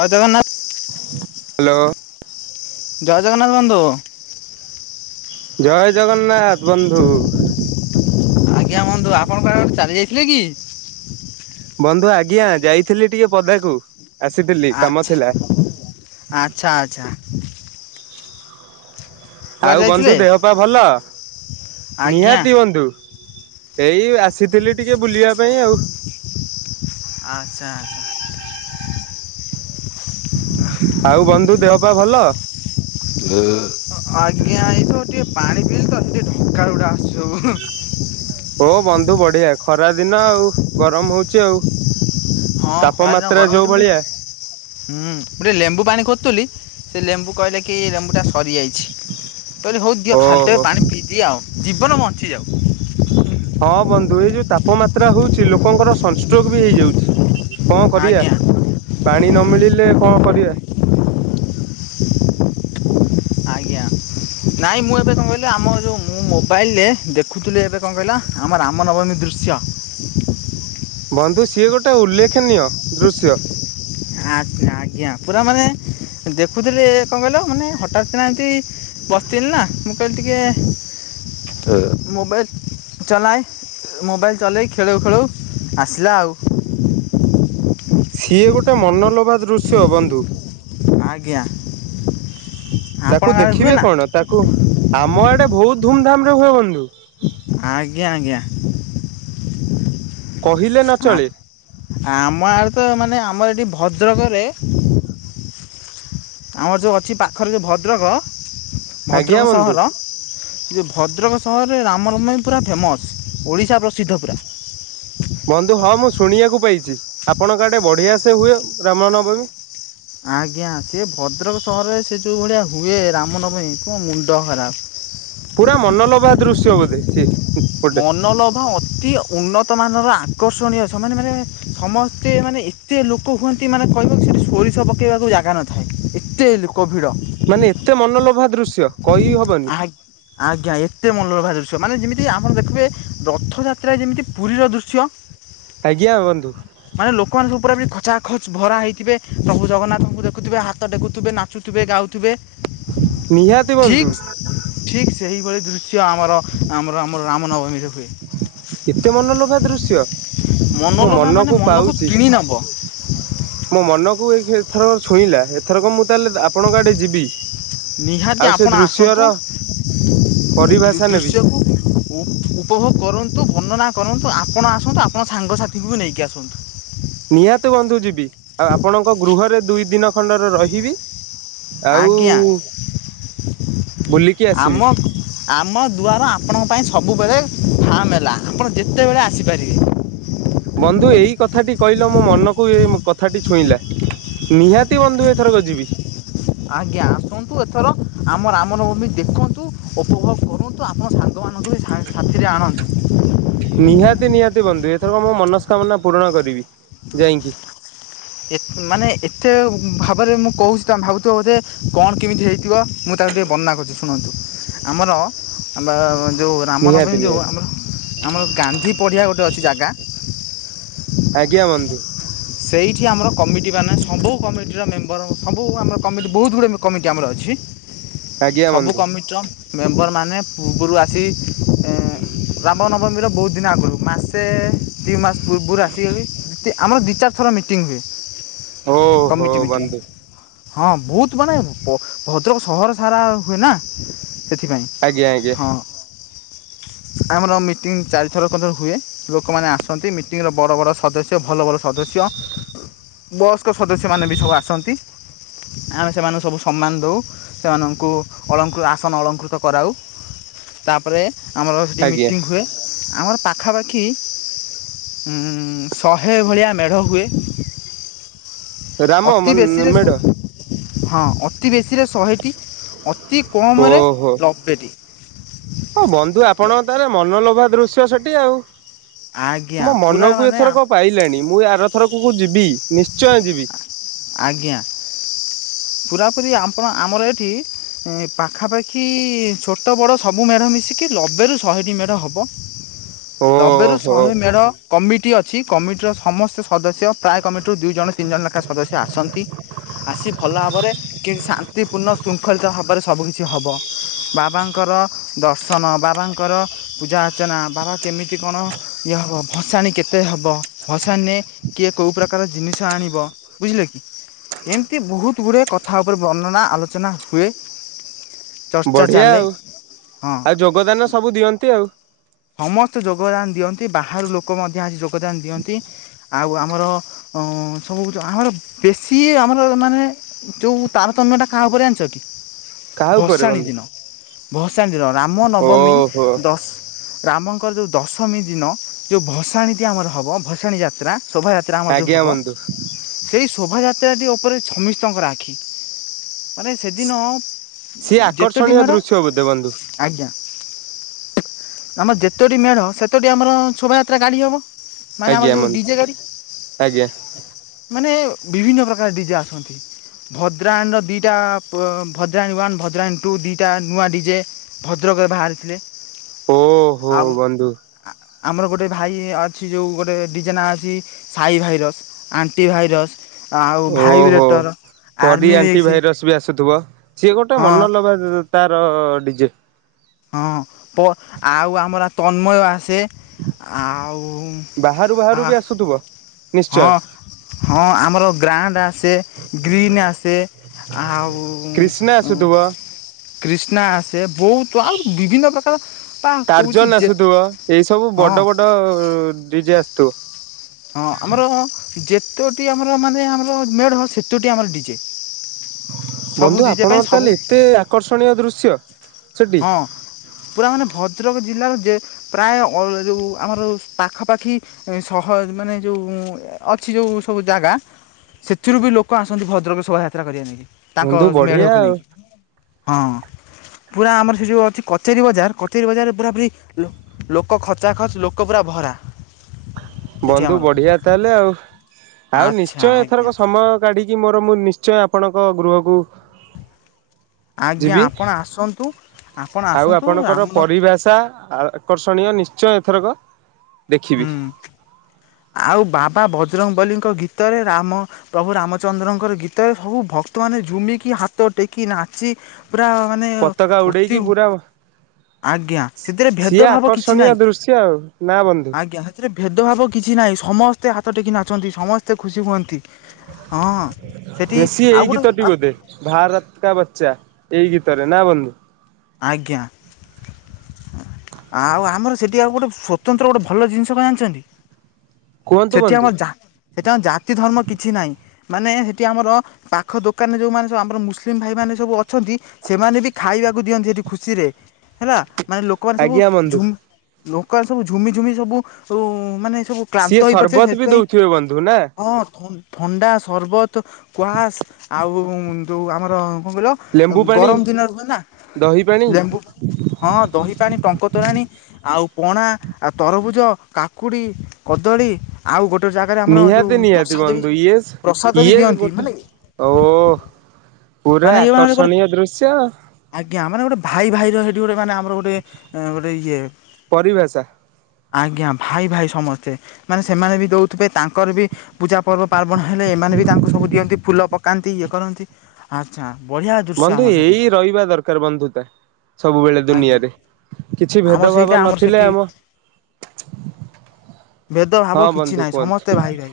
ଜୟ Jagannath. Hello. ଜୟ ଜଗନ୍ନାଥ ବନ୍ଧୁ। ଜୟ ଜଗନ୍ନାଥ ବନ୍ଧୁ। ଆଜ୍ଞା ବନ୍ଧୁ, ଆପଣ କୁଆଡ଼େ ଗୋଟେ ଚାଲି ଯାଇଥିଲେ କି? ବନ୍ଧୁ ଆଜ୍ଞା ଯାଇଥିଲି ଟିକେ ପଦାକୁ। ଆସିଥିଲି କାମ ଆଚ୍ଛା, ଥିଲା। ଆଚ୍ଛା ଆଚ୍ଛା। କୁଆଡେ ଆଉ ବନ୍ଧୁ ଯାଇଥିଲେ ଦେହପା ଭଲ? ଆଜ୍ଞା ନିହାତି ବନ୍ଧୁ। ଏଇ ଆସିଥିଲି ଟିକେ ବୁଲିବା ପାଇଁ ଆଉ। ଆଚ୍ଛା ଆଚ୍ଛା। ଁ [inaudible] ଆଉ ବନ୍ଧୁ ଦେହପା ଭଲ? ଆଜ୍ଞା ଏଇ ତ ଟିକେ ପାଣି ପିଇଲି ତ ଟିକେ ଢକା ଗୁଡା ଆସୁଚି ସବୁ। ଓ ବନ୍ଧୁ ବଢିଆ ଖରା ଦିନ ଆଉ, ଗରମ ହଉଛି ଆଉ। ତାପମାତ୍ରା ଯୋଉ ଭଳିଆ ହୁଁ ମୁଁ ଟିକେ ଲେମ୍ବୁ ପାଣି ଖୋୁଥିଲି ସେ ଲେମ୍ବୁ କହିଲେ କି ଲେମ୍ବୁଟା ସରିଯାଇଛି। କହିଲି ହଉ ଦିଅ ଖାଲଟେ ଓହୋ ପାଣି ପିଇଦିଏ ଆଉ ଜୀବନ ବଞ୍ଚିଯାଉ। ହଁ ବନ୍ଧୁ ଏଇ ଯୋଉ ତାପମାତ୍ରା ହଉଛି ଲୋକଙ୍କର ସନ୍ ଷ୍ଟ୍ରୋକ୍ ବି ହେଇଯାଉଛି। କଣ କରିବା ଆଜ୍ଞା ପାଣି ନ ମିିଳିଲେ କଣ କରିବା। ଆଜ୍ଞା। ନାଇଁ ମୁଁ ଏବେ କଣ କହିଲେ ଆମ ଯୋଉ ମୁଁ ମୋବାଇଲରେ ଦେଖୁଥିଲି ଏବେ କଣ କହିଲ ଆମ ରାମ ନବମୀ ଦୃଶ୍ୟ। ବନ୍ଧୁ ସିଏ ଗୋଟେ ଉଲ୍ଲେଖନୀୟ ଦୃଶ୍ୟ। ହ ଆଜ୍ଞା ଆଜ୍ଞା, ପୁରା ମାନେ ଦେଖୁଥିଲେ କଣ କହିଲ ମାନେ ହଠାତକିନା ଏମିତି ବସିଥିଲି ନା, ମୁଁ କହିଲି ଟିକେ ମୋବାଇଲ ଚଲାଏ। ମୋବାଇଲ୍ ଚଲେଇ ଖେଳଉ ଖେଳଉ ଆସିଲା ଆଉ। ଁ ସିଏ ଗୋଟେ ମନଲୋଭା ଦୃଶ୍ୟ ବନ୍ଧୁ। ଆଜ୍ଞା। ତାକୁ ଆପଣଙ୍କ ଆଡ଼େ ହୁଏ ଦେଖିବେ ନା କଣ, ତାକୁ ଆମ ଆଡେ ବହୁତ ଧୁମଧାମରେ ହୁଏ ବନ୍ଧୁ। ଆଜ୍ଞା ଆଜ୍ଞା। କହିଲେ ନ ଚଳେ। ଆମଆଡେ ତ ମାନେ ଆମର ଏଠି ଭଦ୍ରକରେ ଆମର ଯୋଉ ଅଛି ପାଖରେ ଯୋଉ ଭଦ୍ରକ, ଆଜ୍ଞା ଭଦ୍ରକ ବନ୍ଧୁ। ସହର ସେ ଯୋଉ ଭଦ୍ରକ ସହରରେ ରାମନବମୀ ପୁରା ଫେମସ୍ ଓଡ଼ିଶା ପ୍ରସିଦ୍ଧ ପୁରା। ବନ୍ଧୁ ହଁ ମୁଁ ଶୁଣିବାକୁ ପାଇଛି ଆପଣଙ୍କ ଆଡେ ବଢ଼ିଆ ସେ ହୁଏ ରାମନବମୀ। ଆଜ୍ଞା ସେ ଭଦ୍ରକ ସହରରେ ସେ ଯୋଉ ଭଳିଆ ହୁଏ ରାମନବମୀ ତୋ ମୁଣ୍ଡଖରାପ। ପୁରା ମନଲୋଭା ଦୃଶ୍ୟ ବୋଧେ ସିଏ ଗୋଟେ ମନୋଲୋଭା ଅତିୟ ଉନ୍ନତମାନର ଆକର୍ଷଣୀୟ ସେମାନେ ମାନେ ସମସ୍ତେ ମାନେ ଏତେ ଲୋକ ହୁଅନ୍ତି। ଏତେ ମାନେ କହିବ କି ସେଠି ସୋରିଷ ପକାଇବାକୁ ଜାଗା ନଥାଏ ଏତେ ଲୋକ ଭିଡ଼ ମାନେ ଏତେ ମନଲୋଭା ଦୃଶ୍ୟ କହି ହବନି? ଆ ଆଜ୍ଞା ଏତେ ମନଲୋଭା ଦୃଶ୍ୟ ମାନେ ଯେମିତି ଆମର ଦେଖିବେ ରଥଯାତ୍ରା ଯେମିତି ପୁରୀର ଦୃଶ୍ୟ ଆଜ୍ଞା ବନ୍ଧୁ। ମାନେ ଲୋକମାନଙ୍କ ପୁରା ବି ଖଚାଖଚ ଭରା ହେଇଥିବେ ପ୍ରଭୁ ଜଗନ୍ନାଥଙ୍କୁ ଦେଖୁଥିବେ ହାତ ଟେକୁଥିବେ ନା ନାଚୁଥିବେ ଗାଉଥିବେ। ନିହାତି ବନ୍ଧୁ। ଠିକ୍ ଠିକ୍ ସେହିଭଳି ଦୃଶ୍ୟ ଆମର ଆମର ଆମର ରାମନବମୀରେ ହୁଏ। ଏତେ ମନଲୋଭା ଦୃଶ୍ୟ ମୋ ମନଲୋଭା ମାନେ ମନକୁ ପାଉଛି। କିଣି ନେବ ମୋ ମନକୁ ଏଥରକ ଛୁଇଁଲା ଏଥରକ ମୁଁ ତାହେଲେ ଆପଣଙ୍କ ଆଡେ ଯିବି? ନିହାତି ଆଉ ସେ ଆପଣ ଦୃଶ୍ୟର ଆସନ୍ତୁ ପରିଭାଷା ନେବି। ଦୃଶ୍ୟକୁ ଉପଭୋଗ କରନ୍ତୁ ବର୍ଣ୍ଣନା କରନ୍ତୁ ଆପଣ ଆସନ୍ତୁ ଆପଣ ସାଙ୍ଗସାଥିଙ୍କୁ ବି ନେଇକି ଆସନ୍ତୁ? ନିହାତି ବନ୍ଧୁ ଯିବି ଆଉ ଆପଣଙ୍କ ଗୃହରେ ଦୁଇ ଦିନ ଖଣ୍ଡର ରହିବି। ଆଉ ଆଜ୍ଞା ବୁଲିକି ଆମ ଆସିବି। ଆମ ଦୁଆର ଆପଣଙ୍କ ପାଇଁ ସବୁବେଳେ ଫାଆଁ ମେଲା ଆପଣ ଯେତେବେଳେ ଆସିପାରିବେ। ବନ୍ଧୁ ଏଇ କଥାଟି କହିଲ ମୋ ମନକୁ ଏ କଥାଟି ଛୁଇଁଲା। ନିହାତି ବନ୍ଧୁ ଏଥରକ ଯିବି। ଆଜ୍ଞା ଆସନ୍ତୁ ଏଥର ଆମ ରାମନବମୀ ଦେଖନ୍ତୁ ଉପଭୋଗ କରନ୍ତୁ ଆପଣ ସା ସାଙ୍ଗମାନଙ୍କୁ ବି ସାଥିରେ ଆଣନ୍ତୁ। ନିହାତି ନିହାତି ବନ୍ଧୁ ଏଥରକ ମୋ ମନସ୍କାମନା ପୂରଣ କରିବି ଯାଇକି। ଏତେ ମାନେ ଏତେ ଭାବରେ ମୁଁ କହୁଛି ତମେ ଭାବୁଥିବ ବୋଧେ କଣ କେମିତି ହେଇଥିବ? ମୁଁ ତାକୁ ଟିକେ ବର୍ଣ୍ଣନା କରୁଛି ଶୁଣନ୍ତୁ ଆମର ଆ ଯୋଉ ରାମନବମୀ ନିହାତି ଯୋଉ ନିହାତି ଆମର ଆମର ଗାନ୍ଧି ପଡ଼ିଆ ଗୋଟେ ଅଛି ଜାଗା ଆଜ୍ଞା ବନ୍ଧୁ। ସେଇଠି ଆମର କମିଟିମାନେ ସବୁ କମିଟିର ମେମ୍ବର ସବୁ ଆମର କମିଟି ବହୁତ ଗୁଡ଼ିଏ କମିଟି ଆମର ଅଛି। ଆଜ୍ଞା ସବୁ ବନ୍ଧୁ। କମିଟିର ମେମ୍ବର ମାନେ ପୂର୍ବରୁ ଆସି ଏଁ ରାମ ନବମିର ବହୁତ ଦିନ ଆଗରୁ ମାସେ ଦି ମାସ ପୂର୍ବରୁ ଆସିବେ ବି ଆମର ଦିଇ ଚାରି ଥର ମିଟିଂ ହୁଏ ଓହୋ କମିଟି ମିଟିଂ। ବନ୍ଧୁ ହଁ ବହୁତ ମାନେ ଭଦ୍ରକ ସହର ସାରା ହୁଏନା ସେଥିପାଇଁ। ଆଜ୍ଞା ଆଜ୍ଞା ହଁ ଆମର ମିଟିଂ ଚାରିଥରକ ଧର ହୁଏ। ଲୋକମାନେ ଆସନ୍ତି ମିଟିଂର ବଡ଼ ବଡ଼ ସଦସ୍ୟ ଭଲ ଭଲ ସଦସ୍ୟ ବୟସ୍କ ସଦସ୍ୟମାନେ ବି ସବୁ ଆସନ୍ତି। ଆମେ ସେମାନେ ସବୁ ସମ୍ମାନ ଦଉ। ସେମାନଙ୍କୁ ଅଳଙ୍କୃ ଆସନ ଅଳଙ୍କୃତ କରାଉ। ତାପରେ ଆମର ସେଠି ଆଜ୍ଞା ମିଟିଙ୍ଗ ହୁଏ। ଆମର ପାଖାପାଖି ଉଁ ଶହେ ଭଳିଆ ମେଢ଼ ହୁଏ। ରାମ ଅତି ବେଶୀରେ ମେଢ ହଁ ଅତି ବେଶୀରେ ଶହେଟି, ଅତି କମ୍ ରେ ଓହୋ। ଲବେଟି। ହଁ ବନ୍ଧୁ ଆପଣଙ୍କ ତାହାଲେ ମନଲୋଭା ଦୃଶ୍ୟ ସେଠି ଆଉ। ଆଜ୍ଞା ମୋ ପୁରା ମନକୁ ମାନେ ଏଥରକ ପାଇଲାଣି ମୁଁ ଆରଥରକ କୁ ଯିବି ନିଶ୍ଚୟ ଯିବି। ଆଜ୍ଞା ପୁରାପୁରି ଆପଣ ଆମର ଏଠି ପାଖାପାଖି ଛୋଟ ବଡ଼ ସବୁ ମେଢ଼ ମିଶିକି ଲବେରୁ ଶହେଟି ମେଢ଼ ହବ। ଲବେରୁ ଓହୋ ଶହେ ମେଢ଼ କମିଟି ଅଛି କମିଟିର ସମସ୍ତ ସଦସ୍ୟ ପ୍ରାୟ କମିଟିରୁ ଦୁଇ ଜଣ ତିନି ଜଣ ଲା ସଦସ୍ୟ ଆସନ୍ତି ଆସି ଭଲ ଭାବରେ କି ଶାନ୍ତିପୂର୍ଣ୍ଣ ଶୃଙ୍ଖଳିତ ଭାବରେ ସବୁ କିିଛି କିଛି ହବ ବାବାଙ୍କର ଦର୍ଶନ ବାବାଙ୍କର ପୂଜା ଅର୍ଚ୍ଚନା ବାବା କେମିତି କଣ ଇଏ ହବ, ଭସାଣି କେତେ ହେବ ଭସାଣି ରେ କିଏ କୋଉ ପ୍ରକାର ଜିନିଷ ଆଣିବ ବୁଝିଲେ କି? ଏମିତି ବହୁତ ଗୁଡ଼ିଏ କଥା ଉପରେ ବର୍ଣ୍ଣନା ଆଲୋଚନା ହୁଏ। ଚର୍ଚ୍ଚା ବଢିଆ ଚାଲେ ଆଉ ହଁ ଆଉ ଯୋଗଦାନ ସବୁ ଦିଅନ୍ତି ଆଉ। ସମସ୍ତେ ଯୋଗଦାନ ଦିଅନ୍ତି, ବାହାରୁ ଲୋକ ମଧ୍ୟ ଆସି ଯୋଗଦାନ ଦିଅନ୍ତି। ଆଉ ଆମର ଅଁ ସବୁ ଯଉ ଆମର ବେଶୀ ଆମର ମାନେ ଯଉ ତାରତମ୍ୟଟା କାହା ଉପରେ ଜାଣିଛ କି? କାହା ଉପରେ ଭସାଣି ବନ୍ଧୁ? ଦିନ ଭସାଣି ଦିନ ରାମନବମୀ ଓହୋ ଦଶ ରାମଙ୍କର ଯୋଉ ଦଶମୀ ଦିନ ଯୋଉ ଭସାଣୀଟି ଆମର ହବ ଭସାଣୀ ଯାତ୍ରା ଶୋଭାଯା ତ୍ରା ମଧ୍ୟ ଆଜ୍ଞା ହବ ବନ୍ଧୁ ସେଇ ଶୋଭାଯାତ୍ରାଟି ଓପରେ ସମସ୍ତଙ୍କର ଆଖି। ମାନେ ସେଦିନ ସିଏ ଯେତୋଟି ଆକର୍ଷଣୀୟ ମେଢ ଦୃଶ୍ୟ ବୋଧେ ବନ୍ଧୁ। ଆଜ୍ଞା ଆମର ଯେତୋଟି ମେଢ଼ ସେତୋଟି ଆମର ଶୋଭାଯାତ୍ରା ଗାଡ଼ି ହବ। ମାନେ ଆମର ଆଜ୍ଞା ଯୋଉ ଡିଜେ ବନ୍ଧୁ, ଗାଡ଼ି ଆଜ୍ଞା। ମାନେ ବିଭିନ୍ନ ପ୍ରକାର ଡିଜେ ଆସନ୍ତି। ଭଦ୍ରାଣୀର ଦିଇଟା ବ ଭଦ୍ରାଣୀ ୱାନ୍ ଭଦ୍ରାଣୀ ଟୁ ଦିଇଟା ନୂଆ ଡିଜେ ଭଦ୍ରକରେ ବାହାରିଥିଲେ ଓହୋ ଆଉ ବନ୍ଧୁ ଆମର ଗୋଟେ ଭାଇ ଅଛି ଯୋଉ ଗୋଟେ ଡିଜେ ନାଁ ଅଛି ସାଇ ଭାଇରସ୍ ଆଣ୍ଟିଭାଇରସ୍ ଆଉ ଓହୋ। ଭାଇବ୍ରେଟର୍। ପରି ଆର୍ମି ଆଣ୍ଟି ମିକ୍ସ ଭାଇରସ ବି ଆସୁଥିବ ସିଏ ଗୋଟେ ହଁ ମନଲୋଭା ତାର ଡିଜେ। ହଁ ପ ଆଉ ଆମର ତନ୍ମୟ ଆସେ। ଆଉ ଆ ସୁଥୁବ। ହଁ ହଁ ଆମର ଗ୍ରାଣ୍ଡ୍ ଆସେ। ଗ୍ରୀନ୍ ଆସେ ଆଉ କ୍ରିଷ୍ଣା ଉଁ ଆସୁଥିବ। କ୍ରିଷ୍ଣା ଆସେ ବହୁତ ତ ଆଉ ବିଭିନ୍ନ ପ୍ରକାର ପା କହୁଛି ଯେ ହଁ ତ ଡିଜେ ଆସୁଥୁବ। ହଁ ଆମର ଯେତୋଟି ଆମର ମାନେ ଆମର ମେଢ ସେତୋଟି ଆମର ଡିଜେ। ସବୁ ବନ୍ଧୁ ଡିଜେ ପାଇଁ ଆପଣଙ୍କର ସବୁ ତାହେଲେ ଏତେ ଆକର୍ଷଣୀୟ ଦୃଶ୍ୟ। ସେଠି ହଁ ପୁରା ମାନେ ଭଦ୍ରକ ଜିଲ୍ଲାରୁ ଯେ ପ୍ରାୟ ଅ ଯୋଉ ଆମର ଜଉ ପାଖାପାଖି ସହ ମାନେ ଯୋଉ ଅଛି ଯଉ ସବୁ ଜାଗା ସେଥିରୁ ବି ଲୋକ ଆସନ୍ତି ଭଦ୍ରକ ଶୋଭାଯାତ୍ରା କରିବା ନେଇକି। ତାଙ୍କ ବନ୍ଧୁ ବଢିଆ ମେଢକୁ ଆଉ ନେଇକି ହଁ। ପୁରା ଆମର ସେ ଯଉ ଅଛି କଚେରୀ ବଜାର କଚେରୀ ବଜାରରେ ପୁରା ପୁରି ଲୋ ଲୋକ ଖଚା ଖଚ୍ ଲୋକ ପୁରା ଭରା। ସେଠି ବନ୍ଧୁ ଆମର ବଢିଆ ତାହେଲେ ଆଉ। ଆଉ ଆଚ୍ଛା ନିଶ୍ଚୟ ଆଜ୍ଞା ଏଥରକ ସମୟ କାଢିକି ମୋର ମୁଁ ନିଶ୍ଚୟ ଆପଣଙ୍କ ଗୃହକୁ ଆଜ୍ଞା ଯିବି ଆପଣ ଆସନ୍ତୁ ଆପଣ ଆଉ ଆସନ୍ତୁ ଆପଣଙ୍କର ଆମର ପରିଭାଷା ଆକର୍ଷଣୀୟ ନିଶ୍ଚୟ ଏଥରକ ଦେଖିବି। ହୁଁ ଆଉ ବାବା ବଜରଙ୍ଗ ବଲିଙ୍କ ଗୀତରେ ରାମ ପ୍ରଭୁ ରାମଚନ୍ଦ୍ରଙ୍କର ଗୀତରେ ସବୁ ଭକ୍ତ ମାନେ ଝୁମିକି ହାତ ଟେକି ନାଚି ପୁରା ମାନେ ପତାକା ଉଡେଇକି ଉତିଉ ପୁରା ଆଜ୍ଞା ସେଥିରେ ସିଏ ଭେଦଭାବ କିଛି ଆକର୍ଷଣୀୟ ନାହିଁ ଦୃଶ୍ୟ ଆଉ ନା ବନ୍ଧୁ ଆଜ୍ଞା। ସେଥିରେ ଭେଦଭାବ କିଛି ନାହିଁ। ସମସ୍ତେ ହାତ ଟେକି ନାଚନ୍ତି ସମସ୍ତେ ଖୁସି ହୁଅନ୍ତି। ହଁ ସେଠି ଆଉ ଗୋଟେ ଆଉ ଭାରତକା ବଚ୍ଚା ଏଇ ଗୀତରେ ନା ବନ୍ଧୁ? ଆଜ୍ଞା। ଆଉ ଆମର ସେଇଠି ଆଉ ଗୋଟେ ସ୍ୱତନ୍ତ୍ର ଗୋଟେ ଭଲ ଜିନିଷ କଣ ଯାଣିଛନ୍ତି? କୁହନ୍ତୁ ସେଠି ବନ୍ଧୁ ଆମର ଜା ସେଠି ଆମ ଜାତି ଧର୍ମ କିଛି ନାହିଁ। ମାନେ ହେଠି ଆମର ପାଖ ଦୋକାନରେ ଯୋଉମାନେ ସବୁ ଆମର ମୁସଲିମ ଭାଇ ମାନ ସବୁ ଅଛନ୍ତି ସେମାନେ ବି ଖାଇବାକୁ ଦିଅନ୍ତି ସେଠି ଖୁସିରେ ହେଲା ମାନେ ଲୋ ଲୋକମାନେ ସବୁ ଆଜ୍ଞା ବନ୍ଧୁ ଝୁ ଲୋକମାନେ ସବୁ ଝୁମି ଝୁମି ସବୁ ମାନେ ସବୁ ସିଏ କ୍ଳାନ୍ତ ହେଇପଡିଥିବେ ସରବତ ବି ସେଇଥିପାଇଁ ଦଉଥିବେ ବନ୍ଧୁ ନା ହଁ ଥ ଥଣ୍ଡା ସରବତ କ୍ୱାସ୍ ଆଉ ଯେଉଁ ଆମର କଣ ଲେମ୍ବୁ କହିଲ ପାଣି ଗରମ ଦିନ ରୁହେନା ଦହି ପାଣି ଲେମ୍ଵୁ ହଁ ଦହି ପାଣି ଟଙ୍କ ତୋରାଣି ଆଉ ପଣା ଆଉ ତରଭୁଜ କାକୁଡ଼ି କଦଳୀ ଆଉ ଗୋଟେ ଜାଗାରେ ଆମର ଯୋଉ ନିହାତି ନିହାତି ପ୍ରସାଦ ବି ବନ୍ଧୁ ଇଏ ପ୍ରସାଦ ବି ଇଏ ଦିଅନ୍ତି ଗୋଟେ ମାନେ ଓ ପୁରା ମାନେ ଇଏ ମାନେ ଗୋଟେ ଆକର୍ଷଣୀୟ ଦୃଶ୍ୟ। ଆଜ୍ଞା ମାନେ ଗୋଟେ ଭାଇ ଭାଇ ର ସେଠି ଗୋଟେ ମାନେ ଆମର ଗୋଟେ ଗୋଟେ ଇଏ ପରିଭାଷା ଆଜ୍ଞା ଭାଇ ଭାଇ ସମସ୍ତେ। ମାନେ ସେମାନେ ବି ଦଉଥିବେ ତାଙ୍କର ବି ପୂଜା ପର୍ବ ପାର୍ବଣ ହେଲେ ଏମାନେ ବି ତାଙ୍କୁ ସବୁ ଦିଅନ୍ତି ଫୁଲ ପକାନ୍ତି ଇଏ କରନ୍ତି। ଆଚ୍ଛା ବଢ଼ିଆ ଦୃଶ୍ୟ ବନ୍ଧୁ ଆମର ସେଠି ଏଇ ରହିବା ଦରକାର ବନ୍ଧୁତା। ସବୁବେଳେ ଆଜ୍ଞା ଦୁନିଆରେ କିଛି ଆମର ସେଇଟା ଭେଦଭାବ ଆମର ନଥିଲେ ସେଠି ଆମ ଭେଦ ଭାବ ହଁ କିଛି ବନ୍ଧୁ ନାହିଁ କୁହନ୍ତୁ ସମସ୍ତେ ଭାଇ ଭାଇ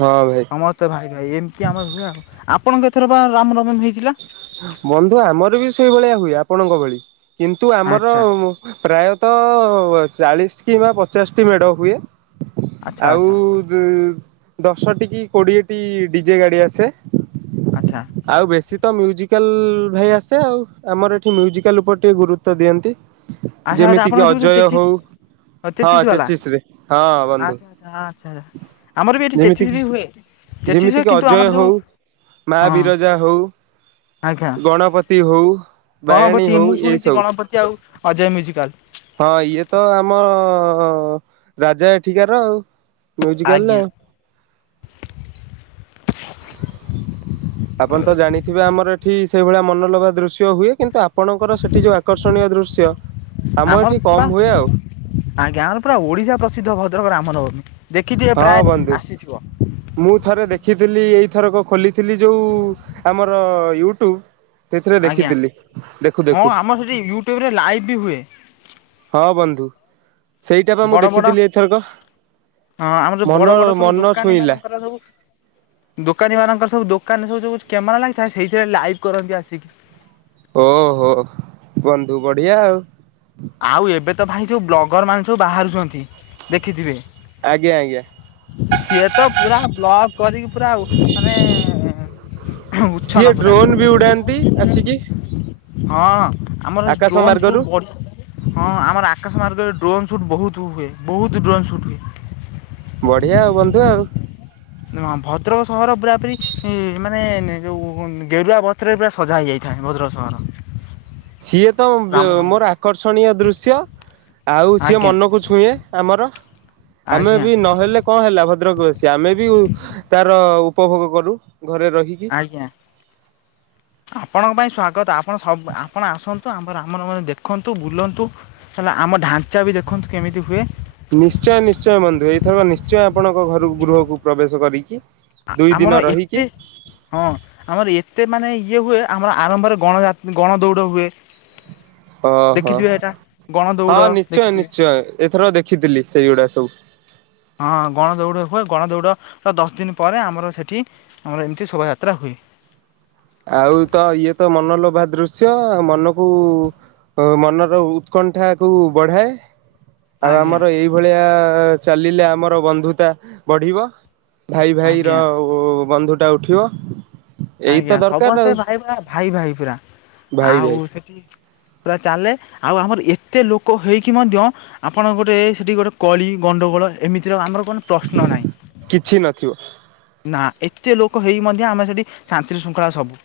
ହଁ ଭାଇ ତ ଭାଇ ଭାଇ ଏମିତି ଆମର ହୁଏ ଆଉ। ଆପଣଙ୍କ ଏଥର ବା ରାମ ନବମୀ ହେଇଥିଲା ବନ୍ଧୁ ଆମର ବି ସେଇଭଳିଆ ହୁଏ ଆପଣଙ୍କ ଭଳି। କିନ୍ତୁ ଆମର ଆଚ୍ଛା ପ୍ରାୟତଃ ତ ଚାଳିଶ କିମ୍ବା ପଚାଶଟି ମେଡ଼ ହୁଏ। ଆଚ୍ଛା ଆଉ ଆଚ୍ଛା ଦଶଟି କି କୋଡ଼ିଏଟି ଡି ଜେ ଗାଡ଼ି ଆସେ। ଆଚ୍ଛା। ଆଉ ବେଶୀ ତ ମ୍ୟୁଜିକାଲ ଭାଇ ଆସେ ଆଉ ଆମର ଏଠି ମ୍ୟୁଜିକାଲ ଉପରେ ଟିକେ ଗୁରୁତ୍ଵ ଦିଅନ୍ତି। ଆଚ୍ଛା ଆଚ୍ଛା ଯେମିତି କିି ଆପଣଙ୍କ ଯୋଉ ଅଜୟ ଚେଚିସ୍ ହଉ ହଁ ଚେଚିସ୍ ବାଲା ଚେଚିସରେ ହଁ ବନ୍ଧୁ। ଆଚ୍ଛା ଆଚ୍ଛା ଆଚ୍ଛା ଆଚ୍ଛା ଆମର ବି ଏଠି ଚେଚିଶ୍ ବି ହୁଏ। ଚେଚିସ୍ ହୁଏ ଯେମିତିକି କିନ୍ତୁ ଅଜୟ ଆମର ଯୋଉ ହଉ ମା ହଁ ବିରଜା ହଉ ଆଜ୍ଞା। ଗଣପତି ହଉ ବାୟାଣୀ ଗଣପତି ହଉ ମୁଁ ଏଇ ଶୁଣିଛି ସବୁ ଗଣପତି ଆଉ ଅଜୟ ମ୍ୟୁଜିକାଲ୍। ହଁ ଇଏ ତ ଆମ ରାଜା ଏଠିକାର ମ୍ୟୁଜିକାଲ୍ ର। [inaudible] ଆପଣ ତ ଜାଣିଥିବେ ଆମର ଏଠି ସେଇଭଳିଆ ମନଲୋଭା ଦୃ ଦୃଶ୍ୟ ହୁଏ କିନ୍ତୁ ଆପଣଙ୍କର ସେଠି ଯୋଉ ଆକର୍ଷଣୀୟ ଦୃଶ୍ୟ ଆମ ଆମର ଏଠି ପା କମ୍ ହୁଏ ଆଉ। ଆଜ୍ଞା ଆମର ପୁରା ଓଡ଼ିଶା ପ୍ରସିଦ୍ଧ ଭଦ୍ରକ ରାମନବମୀ। ଦେଖିଥିବେ ହଁ ପ୍ରାୟ ବନ୍ଧୁ ଆସିଥିବ ମୁଁ ଥରେ ଦେଖିଥିଲି ଏଇଥରକ ଖୋଲିଥିଲି ଯୋଉ ଆମର ୟୁଟ୍ୟୁବ୍। ଆଜ୍ଞା ଦେଖୁ ହଁ ଆମର ସେଠି ୟୁଟ୍ୟୁବ୍ ରେ ଲାଇଭ୍ ବି ହୁଏ। ହଁ ବନ୍ଧୁ ସେଇଟା ପା ମୁଁ ବଡ଼ ବଡ଼ ଦେଖିଥିଲି ଏଥରକ। ହଁ ଆମର ଯୋଉ ମନ ବଡ଼ ବଡ଼ ସବୁ ମନ ଦୋକାନୀ ଛୁଇଁଲା ମାନଙ୍କର ସବୁ ଦୋକାନୀ ମାନଙ୍କର ସବୁ ଦୋକାନରେ ସବୁ ଯୋଉ କ୍ୟାମେରା ଲାଗିଥାଏ ସେଇଥିରେ ଲାଇଭ୍ କରନ୍ତି ଆସିକି। ଓହୋ ବନ୍ଧୁ ବଢ଼ିଆ ଆଉ। ଆଉ ଏବେ ତ ଭାଇ ସବୁ ବ୍ଲଗର ମାନେ ସବୁ ବାହାରୁଛନ୍ତି ଦେଖିଥିବେ। ଆଜ୍ଞା ଆଜ୍ଞା। ସିଏ ତ ପୁରା ବ୍ଲଗ୍ କରିକି ପୁରା ମାନେ [unintelligible] ଡ୍ରୋନ୍ ବି ଉଡ଼ାନ୍ତି। ଆସିକି। ହଁ ଆମର ଆକାଶ ଡ୍ରୋନ୍ ମାର୍ଗରୁ ସୁଟ୍ ବଢି଼ ହଁ ଆମର ଆକାଶ ମାର୍ଗରେ ଡ୍ରୋନ୍ ସୁଟ୍ ବହୁତ୍ ହୁଏ ବହୁତ୍ ଡ୍ରୋନ୍ ସୁଟ୍ ହୁଏ। ବଢ଼ିଆ ଆଉ ବନ୍ଧୁ ଆଉ। ଭଦ୍ରକ ସହର ପୁରା ପୁରି ମାନେ ଯୋଉ ଗେରୁଆ ବସ୍ତ୍ରରେ ପୁରା ସଜା ହେଇଯାଇଥାଏ ଭଦ୍ରକ ସହର। ସିଏ ତ ବେ ରାମ ରାମ ମୋର ଆକର୍ଷଣୀୟ ଦୃଶ୍ୟ। ଆଉ ସିଏ ଆଜ୍ଞା ମନକୁ ଛୁଏଁ ଆମର ଆମେ ଆଜ୍ଞା ବି ନହେଲେ କଣ ହେଲା ଭଦ୍ରକ ବାସୀ ଆମେ ବି ତାର ଉପଭୋଗ କରୁ ଘରେ ରହିକି। ଆଜ୍ଞା ଆପଣଙ୍କ ପାଇଁ ସ୍ୱାଗତ ଆପଣ ସବୁ ଆପଣ ଆସନ୍ତୁ ଆ ଆମର ଆମର ମାନେ ଦେଖନ୍ତୁ ବୁଲନ୍ତୁ ହେଲା ଆମ ଢା଼ଞ୍ଚା ବି ଦେଖନ୍ତୁ କେମିତି ହୁଏ। ନିଶ୍ଚୟ ନିଶ୍ଚୟ ବନ୍ଧୁ ଏଇଥର ନିଶ୍ଚୟ ଆପଣଙ୍କ ଘରୁ ଗୃହକୁ ପ୍ରବେଶ କରିକି ଦୁଇ ଆମର ଦିନ ଏତେ ରହିକି ହଁ ଆମର ଏତେ ମାନେ ଇଏ ହୁଏ ଆମର ଆରମ୍ଭରେ ଗଣ ଯା ଗଣ ଦୌଡ଼ ହୁଏ। ଓ ହୋ ଦେଖିଥିବେ ଏଇଟା ଗଣ ଦୌଡ଼ ହଁ ନିଶ୍ଚୟ ଦେଖିଥିବେ ନିଶ୍ଚୟ। ଏଥର ଦେଖିଥିଲି ସେଇଗୁଡା଼ ସବୁ। ହଁ ଗଣଦୌଡ଼ ହୁଏ ଗଣଦୌଡ଼ର ଦଶ ଦିନ ପରେ ଆମର ସେଠି ଆମର ଏମିତି ଶୋଭାଯାତ୍ରା ହୁଏ। ଆଉ ତ ଇଏ ତ ମନଲୋଭା ଦୃଶ୍ୟ ମନକୁ ମନର ଉତ୍କଣ୍ଠା କୁ ବଢ଼ାଏ। ଆଉ ଆଜ୍ଞା ଆମର ଏଇଭଳିଆ ଚାଲିଲେ ଆମର ବନ୍ଧୁତା ବଢ଼ିବ। ଭାଇ ଭାଇ ର ଆଜ୍ଞା ଓ ବନ୍ଧୁ ଟା ଉଠିବ ଏଇ ଆଜ୍ଞା ତ ଦର ସମସ୍ତେ ଭାଇ ପା ଭାଇ ଭାଇ ପୁରା ଭାଇ ଭାଇ ଆଉ ପୁରା ଚାଲେ ଆଉ ଆମର ଏତେ ଲୋକ ହେଇକି ମଧ୍ୟ ଆପଣ ଗୋଟେ ସେଠି ଗୋଟେ କଳି ଗଣ୍ଡଗୋଳ ଏମିତିର ଆମର [unintelligible] ପ୍ରଶ୍ନ ନାହିଁ କିଛି ନଥିବ। ନା ଏତେ ଲୋକ ହେଇ ମଧ୍ୟ ଆମେ ସେଠି ଶାନ୍ତି ଶୃଙ୍ଖଳା ସବୁ।